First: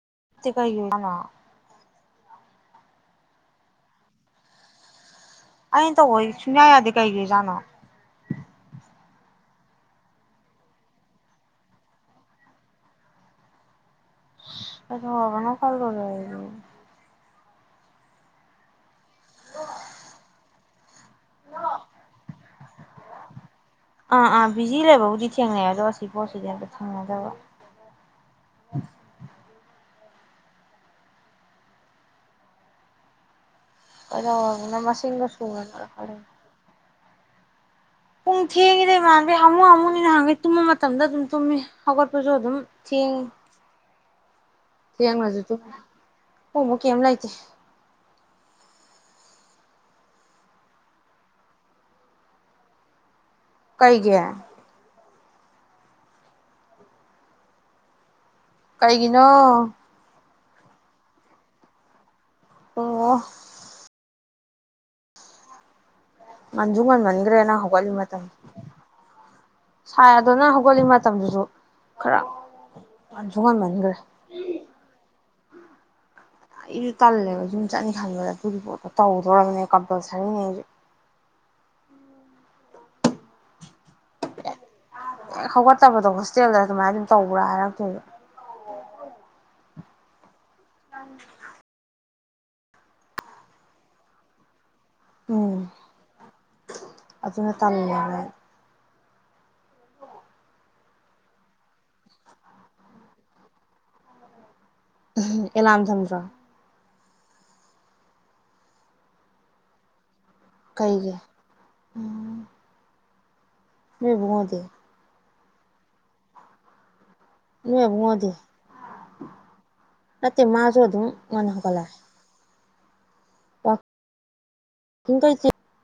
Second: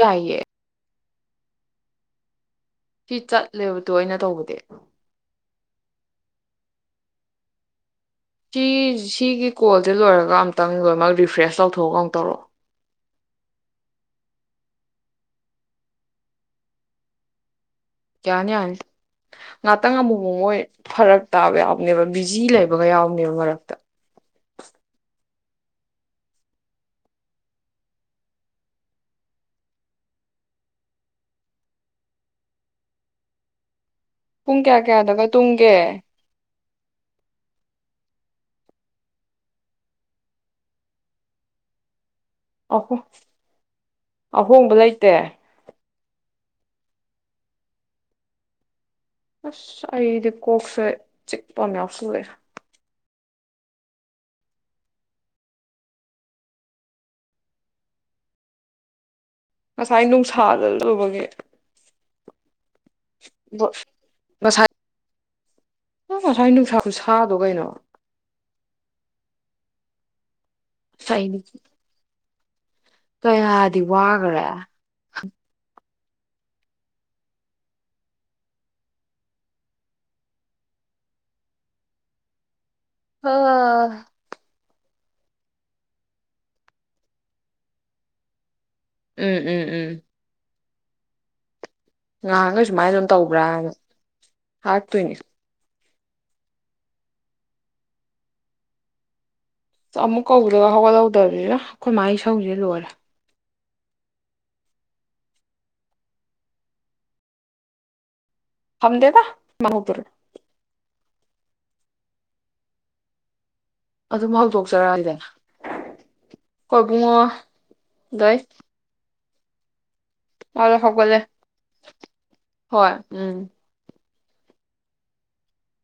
ꯌꯥꯏꯌꯦ ꯇꯦ ꯀꯩꯒꯤ ꯑꯣꯢꯖꯥꯅꯣ ꯁꯤ ꯆꯠꯂꯦꯕꯗꯣ ꯑꯩꯅ ꯇꯧꯕꯗꯤ ꯑꯩꯅ ꯇꯧꯕꯗꯤ ꯁꯨꯡꯌꯥ ꯌꯥꯗꯦ ꯀꯩꯒꯤ ꯑꯣꯏꯖꯅꯣ ꯁꯤ ꯁꯤꯒꯤ ꯀꯣꯜꯁꯦ ꯂꯣꯏꯔꯒ ꯑꯝꯇꯪ ꯂꯣꯏꯃꯛ ꯔꯤꯐ꯭ꯔꯦꯁ ꯇꯧꯊꯣꯛꯑꯒ ꯑꯃꯨꯛ ꯇꯧꯔꯛꯑꯣ ꯀꯩꯅꯣ [unintelligible] ꯌꯥꯅꯤ ꯌꯥꯅꯤ ꯉꯥꯛꯇꯪ ꯑꯃꯨꯃꯨꯛ ꯃꯣꯏ ꯐꯔꯛ ꯇꯥꯕ ꯌꯥꯎꯕꯅꯦꯕ ꯕꯤꯖꯤ ꯂꯩꯕ ꯕꯒ ꯌꯥꯎꯕꯅꯦꯕ ꯃꯔꯛꯇ ꯑꯥ ꯑꯥ ꯕꯤꯖꯤ ꯂꯩꯕꯕꯨꯗꯤ ꯊꯦꯡꯅꯩ ꯑꯗꯣ ꯑꯁꯤ ꯄꯣꯠꯁꯤꯗꯤ ꯑꯝꯇ ꯊꯦꯡꯅꯗꯕ ꯄꯨꯡ ꯀꯗꯧꯔꯒꯅꯦ ꯀꯌꯥ ꯀꯌꯥꯗꯒ ꯃꯁꯤꯒ ꯁꯔ ꯇꯨꯝꯒꯦ ꯄꯨꯡ ꯊꯦꯡꯉꯤꯗ ꯏꯃꯥꯝꯃ ꯅꯥꯍꯥꯉꯩ ꯍꯥꯃꯨ ꯍꯥꯃꯨꯅꯤ ꯅꯍꯪꯉꯩ ꯇꯨꯝꯕ ꯃꯇꯝꯗ ꯑꯗꯨꯝ ꯇꯨꯝꯃꯤ ꯍꯧꯒꯠꯄ ꯑꯩꯈꯣꯏꯁꯨ ꯑꯗꯨꯝ ꯑꯍꯨꯝ ꯊꯦꯡꯉꯤ ꯑꯍꯣꯡꯕ ꯂꯩꯇꯦ ꯊꯦꯡꯉꯁꯨ ꯑꯗꯨꯝ ꯑꯍꯣꯡꯕ ꯀꯦꯝ ꯂꯩꯇꯦ ꯑꯁ ꯑꯩꯗꯤ ꯀꯣꯛꯁꯦ ꯆꯤꯛꯄ ꯑꯃ ꯌꯥꯎꯁꯜꯂꯛꯑꯦ ꯀꯩꯒꯤ ꯀꯩꯒꯤ ꯅꯣ ꯊꯥꯗ ꯂꯧꯕꯒꯤ ꯑꯣ ꯕꯣ ꯉꯁꯥꯏ ꯉꯁꯥꯏ ꯅꯨꯡꯁꯥ ꯉꯟꯁꯨ ꯈꯨꯁꯥꯗꯣ ꯉꯟꯃꯟꯈ꯭ꯔꯦ ꯅꯪ ꯀꯩꯅꯣ ꯍꯧꯒꯠꯂꯤ ꯃꯇꯝ ꯁꯥꯏ ꯑꯗꯣ ꯅ ꯍꯧꯒꯣꯜꯂꯤ ꯑꯁ ꯑꯩꯗꯤ ꯃꯇꯝꯗꯨꯁꯨ ꯈꯔ ꯉꯟꯁꯨ ꯀꯌꯥꯗꯤ ꯉꯟꯃꯟꯈ꯭ꯔꯦ ꯋꯥꯒꯅꯔꯦ ꯑꯩꯁꯨ ꯇꯜꯂꯦꯕ ꯌꯨꯝ ꯆꯠꯅꯤ ꯈꯟꯕꯗ ꯑꯗꯨꯒꯤ ꯄꯣꯠꯇꯣ ꯇꯧꯗꯣꯔꯕꯅꯦ ꯀꯝꯄꯜꯁꯔꯤꯅꯦ ꯑꯩꯁꯨ ꯑ ꯑꯥꯥ ꯑꯦ ꯍꯧꯒꯠꯇꯕꯗ ꯍꯣꯁꯇꯦꯜꯗ ꯑꯗꯨꯃꯥꯏꯅ ꯑꯗꯨꯝ ꯇꯧꯕ꯭ꯔ ꯍꯥꯏꯔꯛꯇꯣꯏꯕ ꯎꯝ ꯎꯝ ꯎꯝ ꯑꯪ ꯉꯍꯥꯟꯉꯩ ꯁꯨꯃꯥꯏꯅ ꯑꯗꯨꯝ ꯇꯧꯕ꯭ꯔꯥꯅ ꯍꯥꯥꯛꯇꯣꯏꯅꯤ ꯎꯝ ꯑꯗꯨꯅ ꯇꯜꯂꯤꯅꯦ ꯑꯃꯨꯛ ꯀꯧꯗ ꯍꯧꯒꯠꯍꯧꯗꯔꯤꯗ ꯑꯩꯈꯣꯏ ꯃꯥꯒꯤ ꯏꯁꯧꯁꯦ ꯂꯣꯏꯔꯦ ꯑꯦꯂꯥꯝ ꯊꯝꯗ꯭ꯔꯣ ꯊꯝꯗꯦꯗ ꯃꯥꯍꯧꯗꯣꯛꯔꯛꯑꯦ ꯀꯩꯒꯤ ꯎꯝ ꯅꯣꯏ ꯑꯗꯨꯝ ꯏꯕꯨꯡꯉꯣꯗꯤ ꯍꯧꯗꯣꯛꯆꯔꯛꯏꯗꯅ ꯀꯣꯕꯨꯨꯡꯉꯣ ꯅꯣꯏꯑꯕꯨꯡꯉꯣꯗꯤ ꯅꯇꯩ ꯃꯥꯗꯣ ꯃꯥꯁꯨ ꯑꯗꯨꯝ ꯍꯧꯒꯠꯂꯦ ꯉꯟꯅ ꯍꯧꯒꯠꯂꯦ ꯍꯣꯏ ꯎꯝ ꯋꯥꯀꯤꯡ [unintelligible]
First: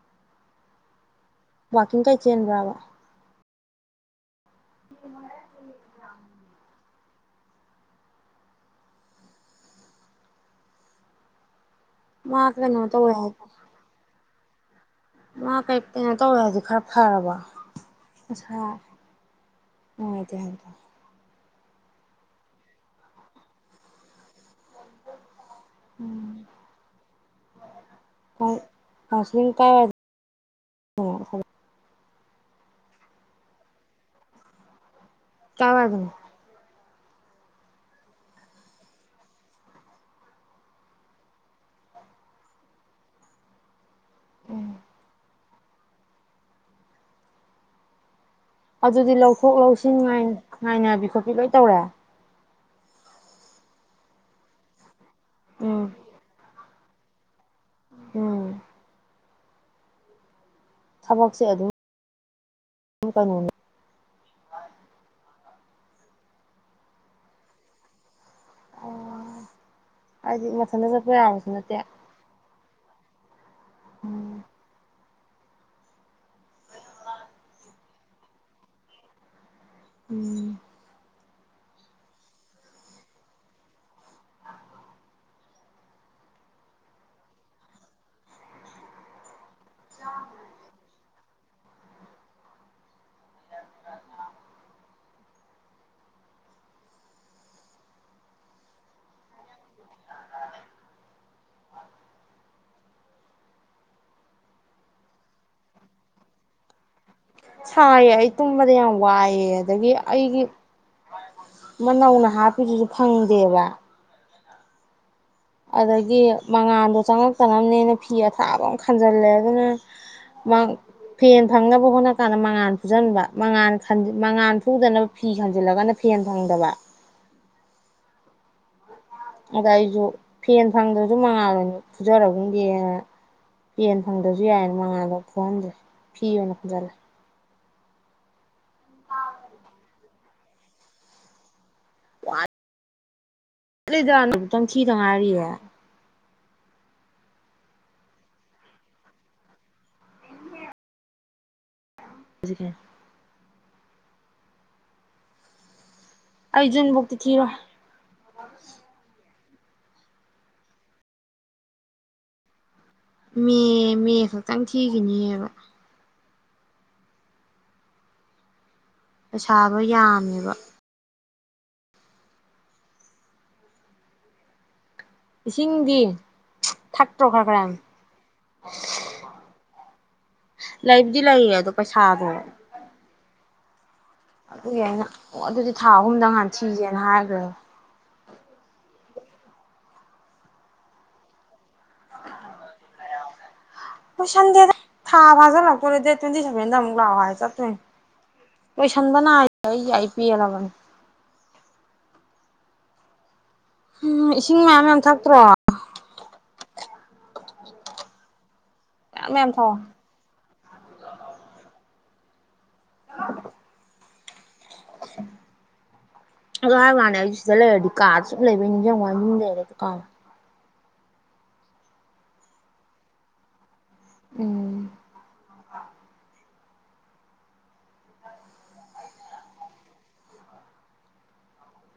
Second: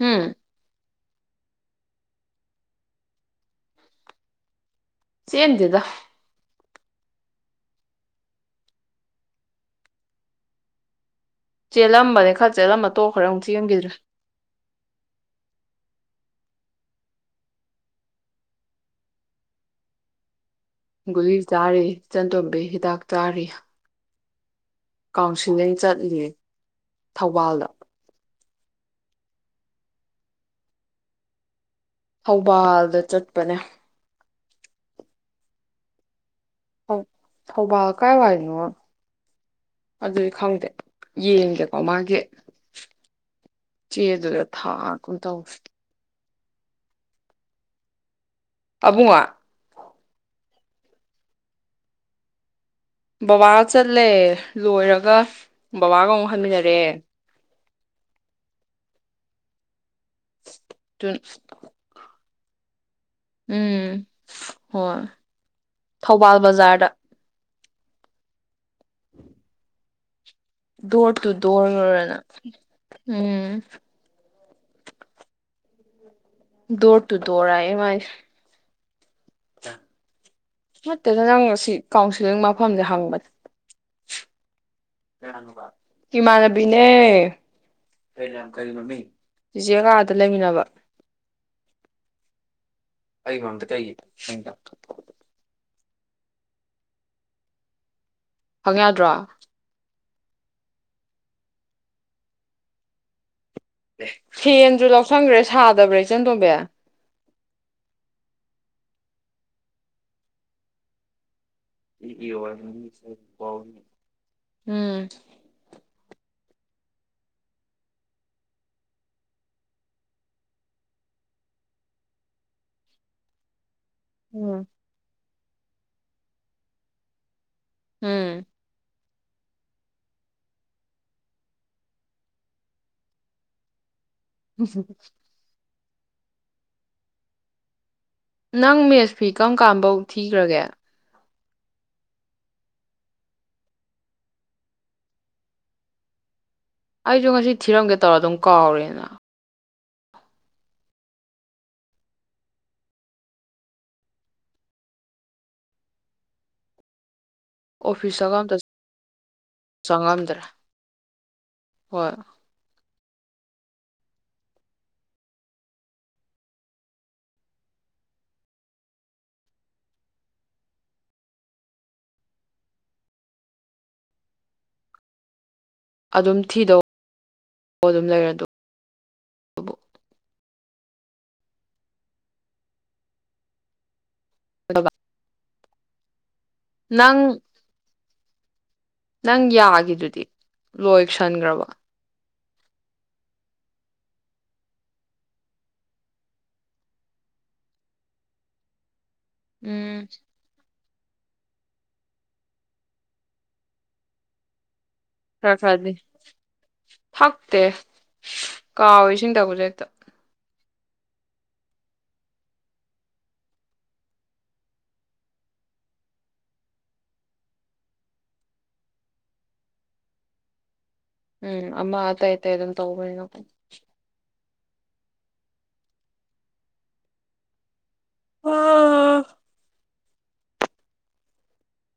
ꯍꯝ ꯋꯥꯀꯤꯡ ꯀꯥꯏ ꯆꯦꯟ ꯕ꯭ꯔꯥꯕ ꯆꯦꯟꯗꯦꯗ ꯆꯦꯜꯂꯝꯕꯅꯦ ꯃꯥ ꯈꯔ ꯀꯩꯅꯣ ꯆꯦꯜꯂꯝꯃ ꯇꯧꯋꯦ ꯇꯣꯛꯈꯔꯦ ꯍꯥꯏ ꯑꯃꯨꯛ ꯆꯦꯟꯈꯤꯗ꯭ꯔꯦ ꯃꯥ ꯀꯩ ꯀꯦꯅꯣ ꯇꯧꯋꯦ ꯍꯥꯏꯗꯤ ꯈꯔ ꯐꯔꯕꯣ ꯃꯁꯥ ꯅꯨꯡꯉꯥꯏꯇꯦ ꯍꯥꯏꯕꯗꯣ ꯨꯒꯨꯂꯤ ꯆꯥꯔꯤ ꯆꯟꯇꯣꯝꯕꯤ ꯍꯤꯗꯥꯛ ꯆꯥꯔꯤ ꯀꯥꯎ [unintelligible] ꯎꯝ ꯊꯧꯕꯥꯜꯗ [unintelligible] ꯊꯧꯕꯥꯜꯗ ꯆꯠꯄꯅꯦ ꯆꯥꯎ ꯌꯥꯗꯝꯅꯦ ꯊꯧꯕꯥꯜ ꯀꯥꯏꯋꯥꯏꯅꯣ ꯑꯗꯨꯗꯤ ꯈꯪꯗꯦ ꯌꯦꯡꯒꯦꯀꯣ ꯃꯥꯒꯤ ꯆꯦ ꯑꯗꯨꯗ ꯎꯝ ꯊꯥ ꯀꯨꯟ ꯊꯧ ꯑꯗꯨꯗꯤ ꯑꯕꯨꯡꯉꯣ ꯂꯧꯊꯣꯛ ꯂꯧꯁꯤꯟ [unintelligible] ꯉꯥꯏ ꯉꯥꯏꯅꯕꯤ ꯈꯣꯠꯄꯤ ꯂꯣꯏ ꯇꯧꯔꯦ ꯕꯥꯕꯥꯒ ꯆꯠꯂꯦ ꯂꯣꯏꯔꯒ ꯎꯝ ꯕꯥꯕꯥꯒ ꯑꯃꯨꯛ ꯍꯟꯃꯤꯟꯅꯔꯑꯦ [inaudible] ꯎꯝ ꯑꯗꯨ ꯊꯕꯛꯁꯦ ꯑꯗꯨꯝ ꯀꯩꯅꯣꯅꯤ ꯎꯝ ꯍꯣꯏ ꯊꯧꯕꯥꯜ ꯕꯖ꯭ꯥꯔꯗ [inaudible] ꯍꯥꯏꯗꯤ ꯃꯊꯟꯇ ꯆꯠꯄ ꯗꯣꯔ ꯇꯨ ꯌꯥꯕꯁꯨ ꯅꯠꯇꯦ ꯗꯣꯔ ꯔꯅ ꯎꯝ ꯎꯝ ꯗꯣꯔ ꯇꯨ ꯗꯣꯔ ꯍꯥꯏꯑ ꯃꯥꯏꯁꯦ ꯎꯝ ꯅꯠꯇꯦꯗ ꯅꯪꯒ ꯁꯤ ꯀꯥꯎꯟꯁꯤꯂꯤꯡ ꯃꯐꯝꯁꯦ ꯍꯪꯕ ꯏꯃꯥꯟꯅꯕꯤꯅꯦ [inaudible] ꯆꯤꯆꯦ ꯀꯥꯗ ꯂꯩꯃꯤꯟꯅꯕ ꯑꯩ ꯃꯔꯝꯗ ꯀꯩꯒꯤ ꯍꯪ ꯌꯥꯗ꯭ꯔꯣ ꯐꯦꯟꯁꯨ ꯂꯧꯁꯟꯈ꯭ꯔꯦ ꯁꯥꯗꯕ꯭ꯔꯥ ꯏꯆꯟꯇꯣꯝꯕꯤ ꯁꯥꯏꯌꯦ ꯑꯩ ꯇꯨꯝꯕꯗ ꯌꯥꯝ ꯋꯥꯏꯑꯦ ꯑꯗꯒꯤ ꯑꯩꯒꯤ ꯃ ꯅꯧꯅ ꯍꯥꯞꯄꯤꯗꯨꯁꯨ ꯐꯪꯗꯦꯕ ꯎꯝ ꯑꯗꯒꯤ ꯃꯉꯥꯥꯟꯗꯣ ꯆꯪꯉꯛꯇꯅꯕꯅꯦꯅ ꯐꯤ ꯑꯊꯥꯕ ꯑꯃ ꯈꯟꯖꯜꯂꯦ ꯑꯗꯨꯗ ꯃꯪ ꯐꯦꯟ ꯐꯪꯅꯕ ꯍꯣꯠꯅ ꯀꯥꯟꯗ ꯃꯉꯥꯥꯟ ꯐꯨꯖꯤꯟꯕ ꯃꯉꯥꯟ ꯃꯉꯥꯟ ꯎꯝ ꯐꯨꯗꯅ ꯐꯤ ꯈꯟꯖꯤꯜꯂꯒꯅ ꯐꯦꯟ ꯐꯪꯗꯕ ꯎꯝ ꯑꯗ ꯑꯩꯁꯨ ꯐꯦꯟ ꯐꯪꯗ꯭ꯔꯁꯨ ꯃꯉꯥꯜꯂꯅꯤ ꯐꯨꯖꯔꯒꯨꯝꯒꯦꯅ ꯐꯦꯟ [unintelligible] ꯐꯤ ꯑꯣꯏꯅ ꯐꯨꯟꯖꯟꯂꯦ ꯅꯪ ꯃꯦꯁ ꯐꯤ ꯀꯔꯝ ꯀꯥꯟꯕꯧ ꯊꯤꯒ꯭ꯔꯒꯦ ꯋꯥꯠ ꯑꯃꯨꯛꯇꯪ ꯊꯤꯗ ꯉꯥꯏꯔꯤꯌꯦ ꯑꯩꯗꯣ ꯉꯁꯤ ꯊꯤꯔꯝꯒꯦ ꯇꯧꯔ ꯑꯗꯨꯝ ꯀꯥꯎꯔꯦꯅ ꯍꯧꯖꯤ ꯀꯦ ꯑꯩ ꯖꯨꯟꯕꯨꯛꯇꯤ ꯊꯤꯔꯣꯏ ꯑꯣꯐꯤꯁ ꯆꯪꯉꯝꯇ ꯆꯪꯉꯝꯗ꯭ꯔꯦ ꯍꯣꯏ ꯃꯦ ꯃꯦ ꯈꯛꯇꯪ ꯊꯤꯈꯤꯅꯤꯌꯦꯕ ꯄꯩꯁꯥꯗꯣ ꯌꯥꯝꯃꯦꯕ ꯏꯁꯤꯡꯗꯤ ꯑꯗꯨꯝ ꯊꯤꯗꯧ ꯊꯛꯇ꯭ꯔꯣ ꯈꯔ ꯈꯔ ꯑꯗꯨꯝ ꯂꯩꯔꯗꯧꯕ ꯂꯩꯕꯨꯗꯤ ꯂꯩꯌꯦ ꯑꯗꯣ ꯄꯩꯁꯥꯗꯣ ꯑꯗꯨꯗꯤ ꯌꯥꯏꯅ ꯑꯣ ꯑꯗꯨꯗꯤ ꯊꯥ ꯑꯍꯨꯝꯗꯪ ꯍꯥꯟ ꯊꯤꯖꯦꯅ ꯅꯪ ꯍꯥꯏꯒ꯭ꯔꯣ ꯅꯪ ꯌꯥꯒꯤꯗꯨꯗꯤ ꯂꯣꯏꯁꯟꯒ꯭ꯔꯕꯣ ꯂꯣꯏꯁꯟꯗꯦꯗ ꯊꯥ ꯐꯥꯖꯤꯜꯂꯛꯇꯣꯔꯦ ꯗꯦꯠ ꯇ꯭ꯋꯦꯟꯇꯤ ꯁꯚꯦꯟꯗ ꯑꯃꯨꯛ ꯂꯥꯛꯑꯣ ꯍꯥꯏ ꯆꯠꯇꯣꯏꯅꯦ ꯈꯟꯕꯅꯥꯏ ꯑꯩ ꯎꯝ ꯑꯩ ꯄꯦꯟꯂꯕꯅꯦ ꯎꯝ ꯏꯁꯤꯡ ꯃꯌꯥꯝ ꯃꯌꯥꯝ ꯊꯛꯇ꯭ꯔꯣ ꯁꯠ ꯁꯠꯅꯤ ꯊꯛꯇꯦ ꯀꯥꯎꯋꯦ ꯃꯌꯥꯝ ꯏꯁꯤꯡ ꯃꯌꯥꯝ ꯊꯛꯄꯁꯦ ꯊꯛꯑꯣ ꯍꯦꯛꯇ [unintelligible] ꯑꯗꯨ ꯍꯥꯏꯕ ꯋꯥꯅꯦ ꯑꯩꯁꯨ ꯁꯤꯗ ꯂꯩꯔꯗꯤ ꯀꯥꯗ ꯁꯨꯝ ꯂꯩꯕꯩ ꯅꯤꯡꯖꯤꯡꯕ ꯋꯥꯅꯦ ꯌꯨꯝꯗ ꯂꯩꯔꯗꯤ ꯍꯦꯛꯇ ꯀꯥꯎꯑꯦ ꯎꯝ ꯑꯃ ꯑꯇꯩ ꯑꯇꯩ ꯑꯗꯨꯝ ꯇꯧꯕꯅꯤꯅ ꯎꯝ [unintelligible]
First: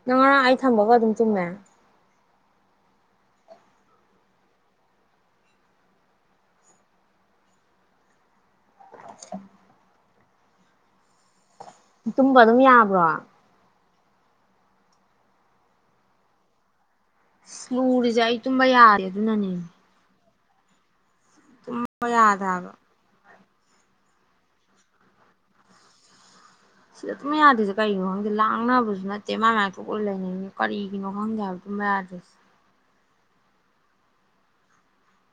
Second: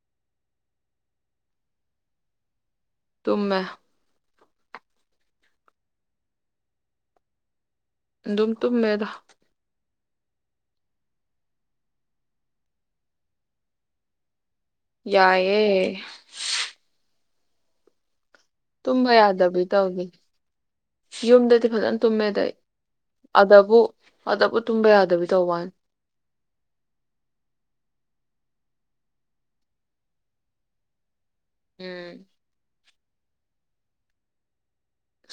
ꯅꯪ ꯉꯔꯥꯡ ꯑꯩ ꯊꯝꯕꯒ ꯑꯗꯨꯝ ꯇꯨꯝꯃꯦ ꯇꯨꯝꯃꯦ ꯑꯗꯨꯝ ꯇꯨꯝꯃꯦꯗ ꯇꯨꯝꯕ ꯑꯗꯨꯝ ꯌꯥꯕ꯭ꯔꯣ ꯌꯥꯏꯌꯦ ꯑꯁ ꯂꯨꯔꯤꯖꯦ ꯑꯩ ꯇꯨꯝꯕ ꯌꯥꯔꯦ ꯑꯗꯨꯅꯅꯦ ꯌꯥꯗꯕꯤ ꯇꯧꯅꯤ ꯌꯨꯝꯗꯗꯤ ꯐꯖꯅ ꯇꯨꯝꯕ ꯇꯨꯝꯃꯦꯗ ꯌꯥꯗꯦ ꯑꯩ ꯍꯥꯏꯕ ꯑꯗꯕꯨ ꯑꯗꯕꯨ ꯇꯨꯝꯕ ꯌꯥꯗꯕꯤ ꯇꯧꯕꯥꯋꯥꯅꯦ ꯁꯤꯗ ꯇꯨꯝꯕ ꯌꯥꯗꯦꯁꯦ ꯀꯩꯒꯤꯅꯣ ꯈꯪꯗꯦ ꯂꯥꯡꯅꯕꯁꯨ ꯅꯠꯇꯦ ꯃꯥꯥꯏ ꯃꯥꯏ ꯊꯣꯛꯄ ꯂꯩꯅꯩꯅꯦ ꯀꯔꯤꯒꯤꯅꯣ ꯈꯪꯗꯦ ꯍꯥꯏꯕ ꯇꯨꯝꯕ ꯎꯝ ꯌꯥꯗ꯭ꯔꯤꯁꯦ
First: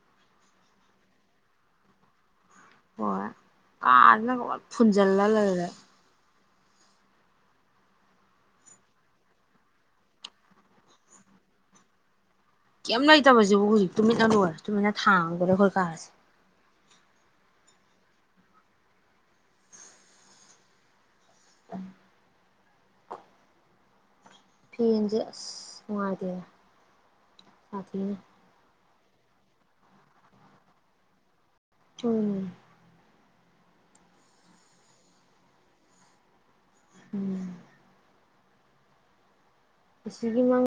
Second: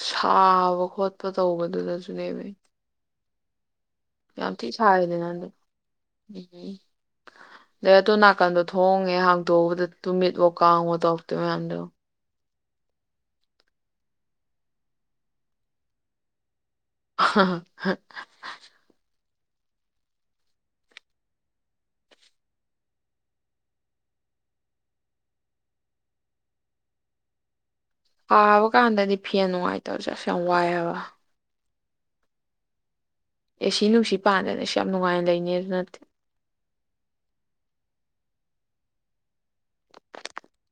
ꯁꯥꯕ ꯈꯣꯠꯄ ꯇꯧꯕꯗꯨꯗꯁꯨ ꯅꯦꯃꯤ ꯀꯥ ꯑꯗꯨꯅ ꯐꯨꯟꯖꯜꯂ ꯁꯥꯏꯗꯅ ꯍꯟꯗꯛ ꯂꯩꯔꯦ ꯎꯝ ꯑꯗꯨꯏ ꯅꯥꯀꯟꯗꯣ ꯊꯣꯡꯍꯦꯛ ꯍꯥꯡꯇꯣꯛꯎꯕꯗ ꯇꯨꯃꯤꯠꯂꯣ ꯀꯥꯡꯉꯣ ꯇꯧꯔꯛꯇꯣꯏ ꯃꯌꯥꯝꯗꯣ ꯀꯩꯝ ꯂꯩꯇꯕꯁꯤꯕꯨ ꯍꯧꯖꯤꯛ ꯇꯨꯃꯤꯠꯅ ꯂꯣꯏꯔꯦ ꯇꯨꯃꯤꯠꯟꯅ ꯊꯥꯡꯗꯣꯔꯦ ꯑꯩꯈꯣꯏ ꯀꯥꯁꯦ ꯍ ꯍ ꯍ [inaudible] ꯐꯦꯟꯁꯦ ꯑꯁ ꯅꯨꯡꯉꯥꯏꯇꯦꯅꯦ ꯁꯥꯊꯤꯅꯦ ꯁꯥꯕ ꯀꯥꯟꯗꯗꯤ ꯐꯦꯟ ꯅꯨꯡꯉꯥꯏꯇꯕꯁꯦ ꯑꯁ ꯌꯥꯝ ꯋꯥꯏ ꯍꯥꯏꯕ ꯎꯝ ꯑꯦ ꯁꯤ ꯅꯨꯡꯁꯤ ꯄꯥꯟꯗꯅ ꯏꯁ ꯌꯥꯝ ꯅꯨꯡꯉꯥꯏꯅ ꯂꯩꯅꯦ ꯁꯨ ꯅꯠꯇꯦ ꯎꯝ ꯑꯦ ꯁꯤꯒꯤ ꯃꯡ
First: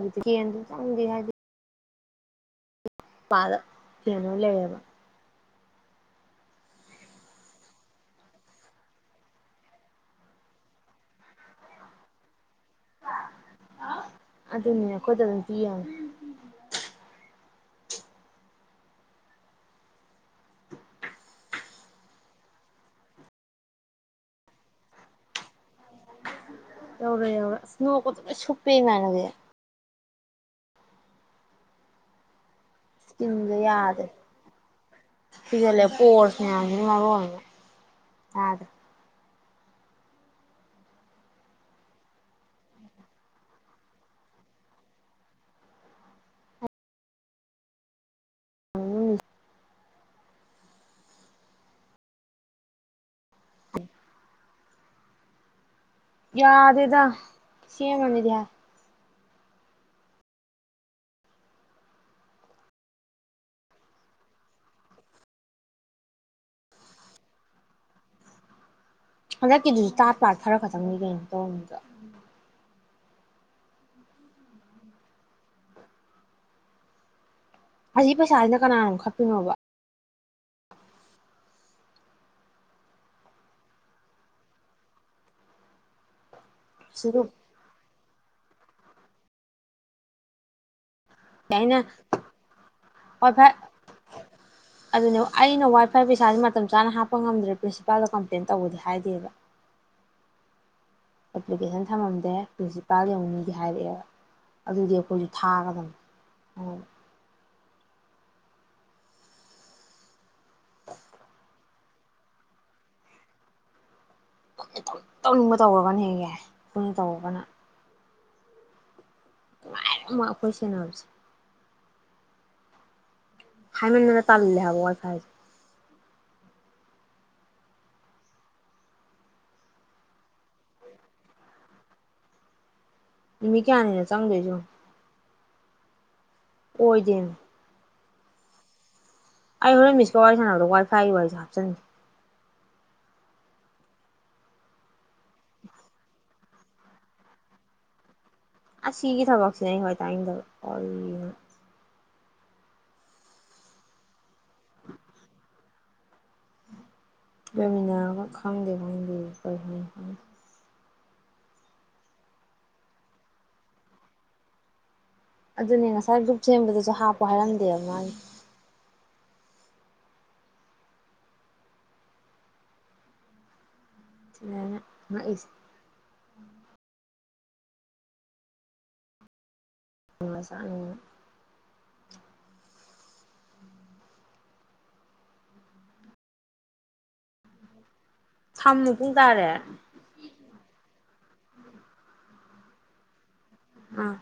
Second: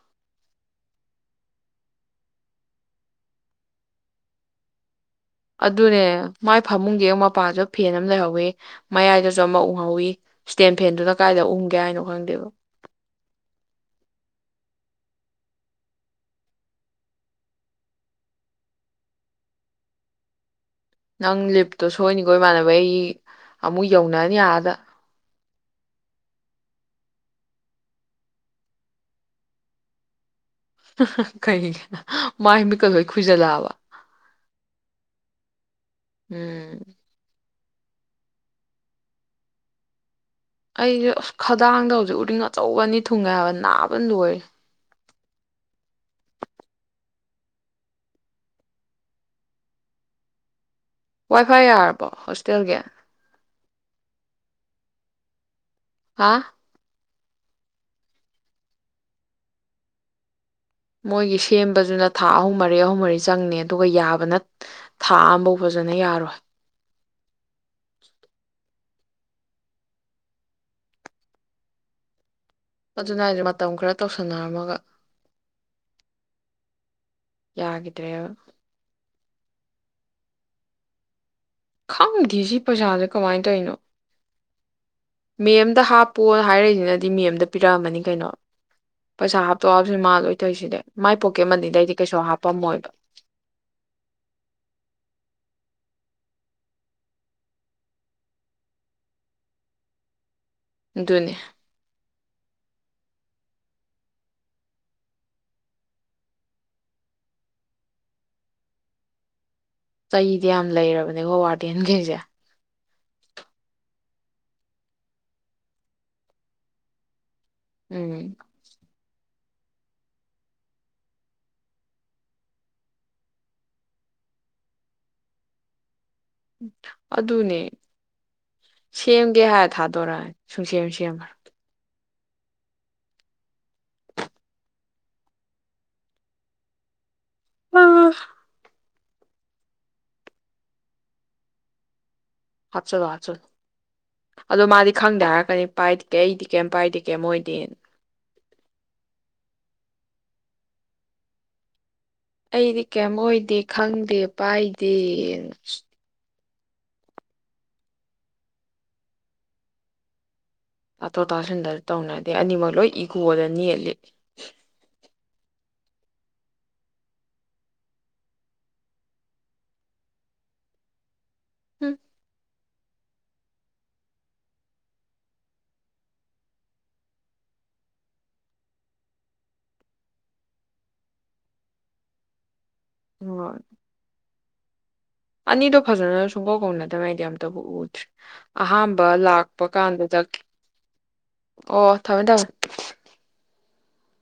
ꯕꯨꯗꯤ ꯀꯩꯝꯆꯨ ꯆꯪꯗꯦ ꯍꯥꯏꯗꯤ ꯄꯥꯂ ꯐꯦꯟ ꯑꯣꯏ ꯂꯩꯔꯦꯕ ꯑꯗꯨꯅꯦ ꯃꯥꯏ ꯐꯃꯨꯡꯒꯤ ꯍꯦꯛ ꯃꯄꯥꯗ ꯐꯦꯟ ꯑꯃ ꯂꯩꯍꯧꯋꯤ ꯃꯌꯥꯏꯗꯁꯨ ꯑꯃ ꯎꯍꯧꯋꯤ ꯏꯁꯇꯦꯟ ꯐꯦꯟꯗꯨꯅ ꯀꯥꯏꯗ ꯎꯪꯒꯦ ꯍꯥꯏꯅꯣ ꯈꯪꯗꯦꯕ ꯑꯗꯨꯅꯦ ꯑꯩꯈꯣꯏꯗꯒꯗꯤ ꯌꯦꯡꯉꯣ ꯅꯪ ꯂꯤꯞꯇꯣ ꯁꯣꯏꯅꯤꯀꯣ ꯏꯃꯥꯟꯅꯕ ꯑꯩ ꯑꯃꯨꯛ ꯌꯧꯅꯅꯤ ꯑꯗꯥ ꯌꯧꯔꯣꯏ ꯌꯧꯔꯣꯏ ꯑꯁ ꯅꯣꯛꯄꯗ ꯂꯣꯢ ꯁꯨꯞꯄꯦ ꯏꯃꯥꯟꯅꯕꯤ ꯀꯩꯒꯤ ꯃꯥꯥꯏ ꯃꯤꯠ ꯆꯤꯟꯁꯦ ꯌꯥꯗꯦ ꯈꯨꯏꯖꯤꯜꯂꯉꯦ ꯄꯣꯔꯁ ꯎꯝ ꯃꯌꯥꯝꯁꯤꯅ ꯃꯔꯣꯜ ꯑꯃ ꯑꯗꯥ ꯑꯩꯁꯦ ꯑꯁ ꯈꯗꯥꯡꯗ ꯍꯧꯖꯤꯛ ꯎꯔꯤꯡ ꯑꯆꯧꯕ ꯑꯅꯤ ꯊꯨꯡꯉꯦ ꯍꯥꯏꯕ ꯅꯥꯕꯅ ꯂꯣꯏꯔꯦ ꯎꯝ ꯋꯥꯏ ꯐꯥꯏ ꯌꯥꯔꯕꯣ ꯍꯣꯁꯇꯦꯜꯒꯤ ꯎꯝ ꯍꯥ ꯌꯥꯗꯦꯗ ꯁꯦꯝꯃꯅꯤꯗꯤ ꯍꯥꯏ ꯃꯣꯏꯒꯤ ꯁꯦꯝꯕꯕꯁꯤꯅ ꯊꯥ ꯑꯍꯨꯝ ꯃꯔꯤ ꯑꯍꯨꯝ ꯃꯔꯤ ꯆꯪꯅꯤ ꯑꯗꯨꯒ ꯌꯥꯕꯅ ꯊꯥ ꯑꯃꯐꯧ ꯐꯖꯅ ꯌꯥꯔꯣꯏ ꯍꯟꯗꯛꯀꯤꯗꯨꯁꯨ ꯇꯥꯠ ꯄꯥꯠ ꯈꯔ ꯈꯛꯇꯪꯅꯤ ꯀꯩꯅꯣ ꯇꯧꯔꯝꯃꯤꯗꯣ ꯑꯗꯨꯅꯦ ꯍꯥꯏꯁꯦ ꯃꯇꯝ ꯈꯔ ꯇꯧꯁꯟꯅꯔꯝꯃꯒ ꯑꯁꯤ ꯌꯥꯈꯤꯗ꯭ꯔꯦꯕ ꯄꯩꯁꯥꯁꯤꯅ ꯀꯅꯥꯅ ꯑꯃꯨꯛ ꯈꯞ ꯇꯨꯝꯅꯤꯡꯉꯕꯣ ꯈꯪꯗꯦ ꯁꯤ ꯄꯩꯁꯥꯁꯦ ꯀꯃꯥꯏꯅ ꯇꯧꯋꯤꯅꯣ ꯃꯦꯝꯗ ꯍꯥꯞꯄꯣꯅ ꯍꯥꯏꯔꯛꯏꯁꯤꯅꯗꯤ ꯁꯤꯗ ꯃꯦꯝꯗ ꯄꯤꯔꯛꯑꯃꯅꯤ ꯀꯩꯅꯣ ꯄꯩꯁꯥ ꯍꯥꯞꯇꯣꯛ ꯍꯥꯞꯁꯤꯟ ꯃꯥ ꯂꯣꯏ ꯇꯧꯏꯁꯤꯗꯤ ꯌꯥꯅ ꯋꯥꯏ ꯐꯥꯏ ꯑꯗꯨꯅꯦ ꯑꯩꯅ ꯋꯥ ꯈꯔ ꯄꯩꯁꯥꯁꯦ ꯃꯇꯝ ꯆꯥꯅ ꯍꯥꯞꯄ ꯉꯝꯗ꯭ꯔꯦ ꯄ꯭ꯔꯤꯟꯁꯤꯄꯥꯜꯗ ꯀꯝꯄ꯭ꯂꯦꯟ ꯇꯧꯒꯦꯗꯤ ꯍꯥꯏꯗꯦꯕ ꯑꯗꯨꯅꯦ ꯑꯦꯄ꯭ꯂꯤꯀꯦꯁꯟ ꯊꯝꯃꯝꯦ ꯁꯦ ꯄ꯭ꯔꯤꯟꯁꯤꯄꯥꯜ ꯌꯧꯅꯤꯗꯤ ꯍꯥꯏꯔꯛꯑꯦꯕ ꯑꯗꯨꯗꯤ ꯑꯩꯈꯣꯏꯁꯨ ꯊꯥꯒꯗꯕꯅꯦ ꯆꯩꯗꯤ ꯌꯥꯝ ꯂꯩꯔꯕꯅꯦꯀꯣ ꯋꯥꯔꯗꯦꯟꯒꯩꯁꯦ ꯇꯧꯅꯤꯡ ꯇꯧꯅꯤꯡꯕ ꯇꯧꯔꯒꯅ ꯍꯦꯛ ꯌꯥꯏ ꯑꯈꯣꯢꯅ ꯇꯧꯔꯒꯅ ꯎꯝ ꯅꯨꯉꯥꯏꯔꯦ ꯃꯣꯏ ꯑꯈꯣꯢ ꯁꯦꯟꯅꯕꯁꯦ ꯍꯥꯏꯃꯟꯗꯅ ꯇꯥꯟꯂꯦ ꯍꯥꯏꯕꯥ ꯋꯥꯏꯐꯥꯏ ꯁꯦ ꯑꯗꯨꯅꯦ ꯁꯦꯝꯒꯦ ꯍꯥꯏꯔ ꯊꯥꯗꯣꯔꯛꯑꯅꯤ ꯁꯨꯡꯁꯦꯝ ꯁꯦꯝꯃꯔꯣꯏ ꯅꯨꯃꯤꯠ ꯀꯌꯥꯅꯤꯅꯣ ꯆꯪꯗꯣꯏꯁꯦ ꯌꯦꯡꯉꯣ ꯑꯣꯏꯗꯤꯟ ꯑꯥ ꯑꯩ ꯍꯣꯔꯦꯟ ꯃꯤꯁꯀ ꯋꯥꯔꯤ ꯁꯥꯟꯅꯕꯗ ꯋꯥꯏꯐꯥꯏ ꯋꯥꯔꯤꯁꯨ ꯍꯥꯞꯆꯟꯒꯦ ꯍꯥꯞꯆꯜꯂꯣ ꯍꯥꯞꯆꯜꯂꯣ ꯑꯗꯣ ꯃꯥꯗꯤ ꯈꯪꯗꯦ ꯍꯥꯏꯔꯛꯀꯅꯤ ꯄꯥꯏꯗꯦ ꯑꯩꯗꯤ ꯀꯩꯝ ꯄꯥꯏꯗꯦ ꯀꯩꯝ ꯑꯣꯏꯗꯦꯅ ꯑꯁ ꯁꯤꯒꯤ ꯊꯕꯛꯁꯤꯅꯦ ꯑꯩ ꯈꯋꯥꯏ ꯇꯥꯏꯅꯤꯡꯗꯕ ꯀꯔꯤꯅꯣ ꯑꯩꯗꯤ ꯀꯩꯝ ꯑꯣꯏꯗꯦ ꯈꯪꯗꯦ ꯄꯥꯏꯗꯦꯅ ꯂꯩꯃꯤꯟꯅꯔꯒ ꯈꯪꯗꯦ ꯈꯪꯗꯦꯌꯦ ꯀꯩ ꯍꯥꯏꯅꯣ ꯈꯪ ꯇꯥꯊꯣꯛ ꯇꯥꯁꯤꯟꯗ ꯇꯧꯅꯗꯦ ꯑꯅꯤꯃꯛ ꯂꯣꯏ ꯏꯒꯣꯗ ꯅꯦꯠꯂꯤ ꯑꯗꯨꯅꯦ ꯉꯁꯥꯏ ꯒ꯭ꯔꯨꯞ ꯁꯦꯝꯕꯗꯁꯨ ꯍꯥꯞꯄꯣ ꯍꯥꯏꯔꯝꯗꯦꯕ ꯃꯥꯒꯤ ꯎꯝ ꯁꯤꯗꯅꯦ ꯑꯩꯅ ꯉꯛꯢꯁꯦ ꯎꯝ ꯃꯆꯥꯒꯤꯅꯦ ꯑꯣ ꯑꯅꯤꯗꯣ ꯐꯖꯅ ꯁꯨꯡꯀꯧ ꯀꯧꯅꯗꯕꯩꯗꯤ ꯑꯝꯇꯕꯨ ꯎꯗꯦ ꯊꯝꯃꯨ ꯑꯍꯥꯝꯕ ꯄꯨꯡ ꯇꯥꯔꯦ ꯂꯥꯛꯄ ꯀꯥꯟꯗꯨꯗꯥ ꯑꯣ ꯊꯝꯃꯦ ꯊꯝꯃꯦ ꯑꯥ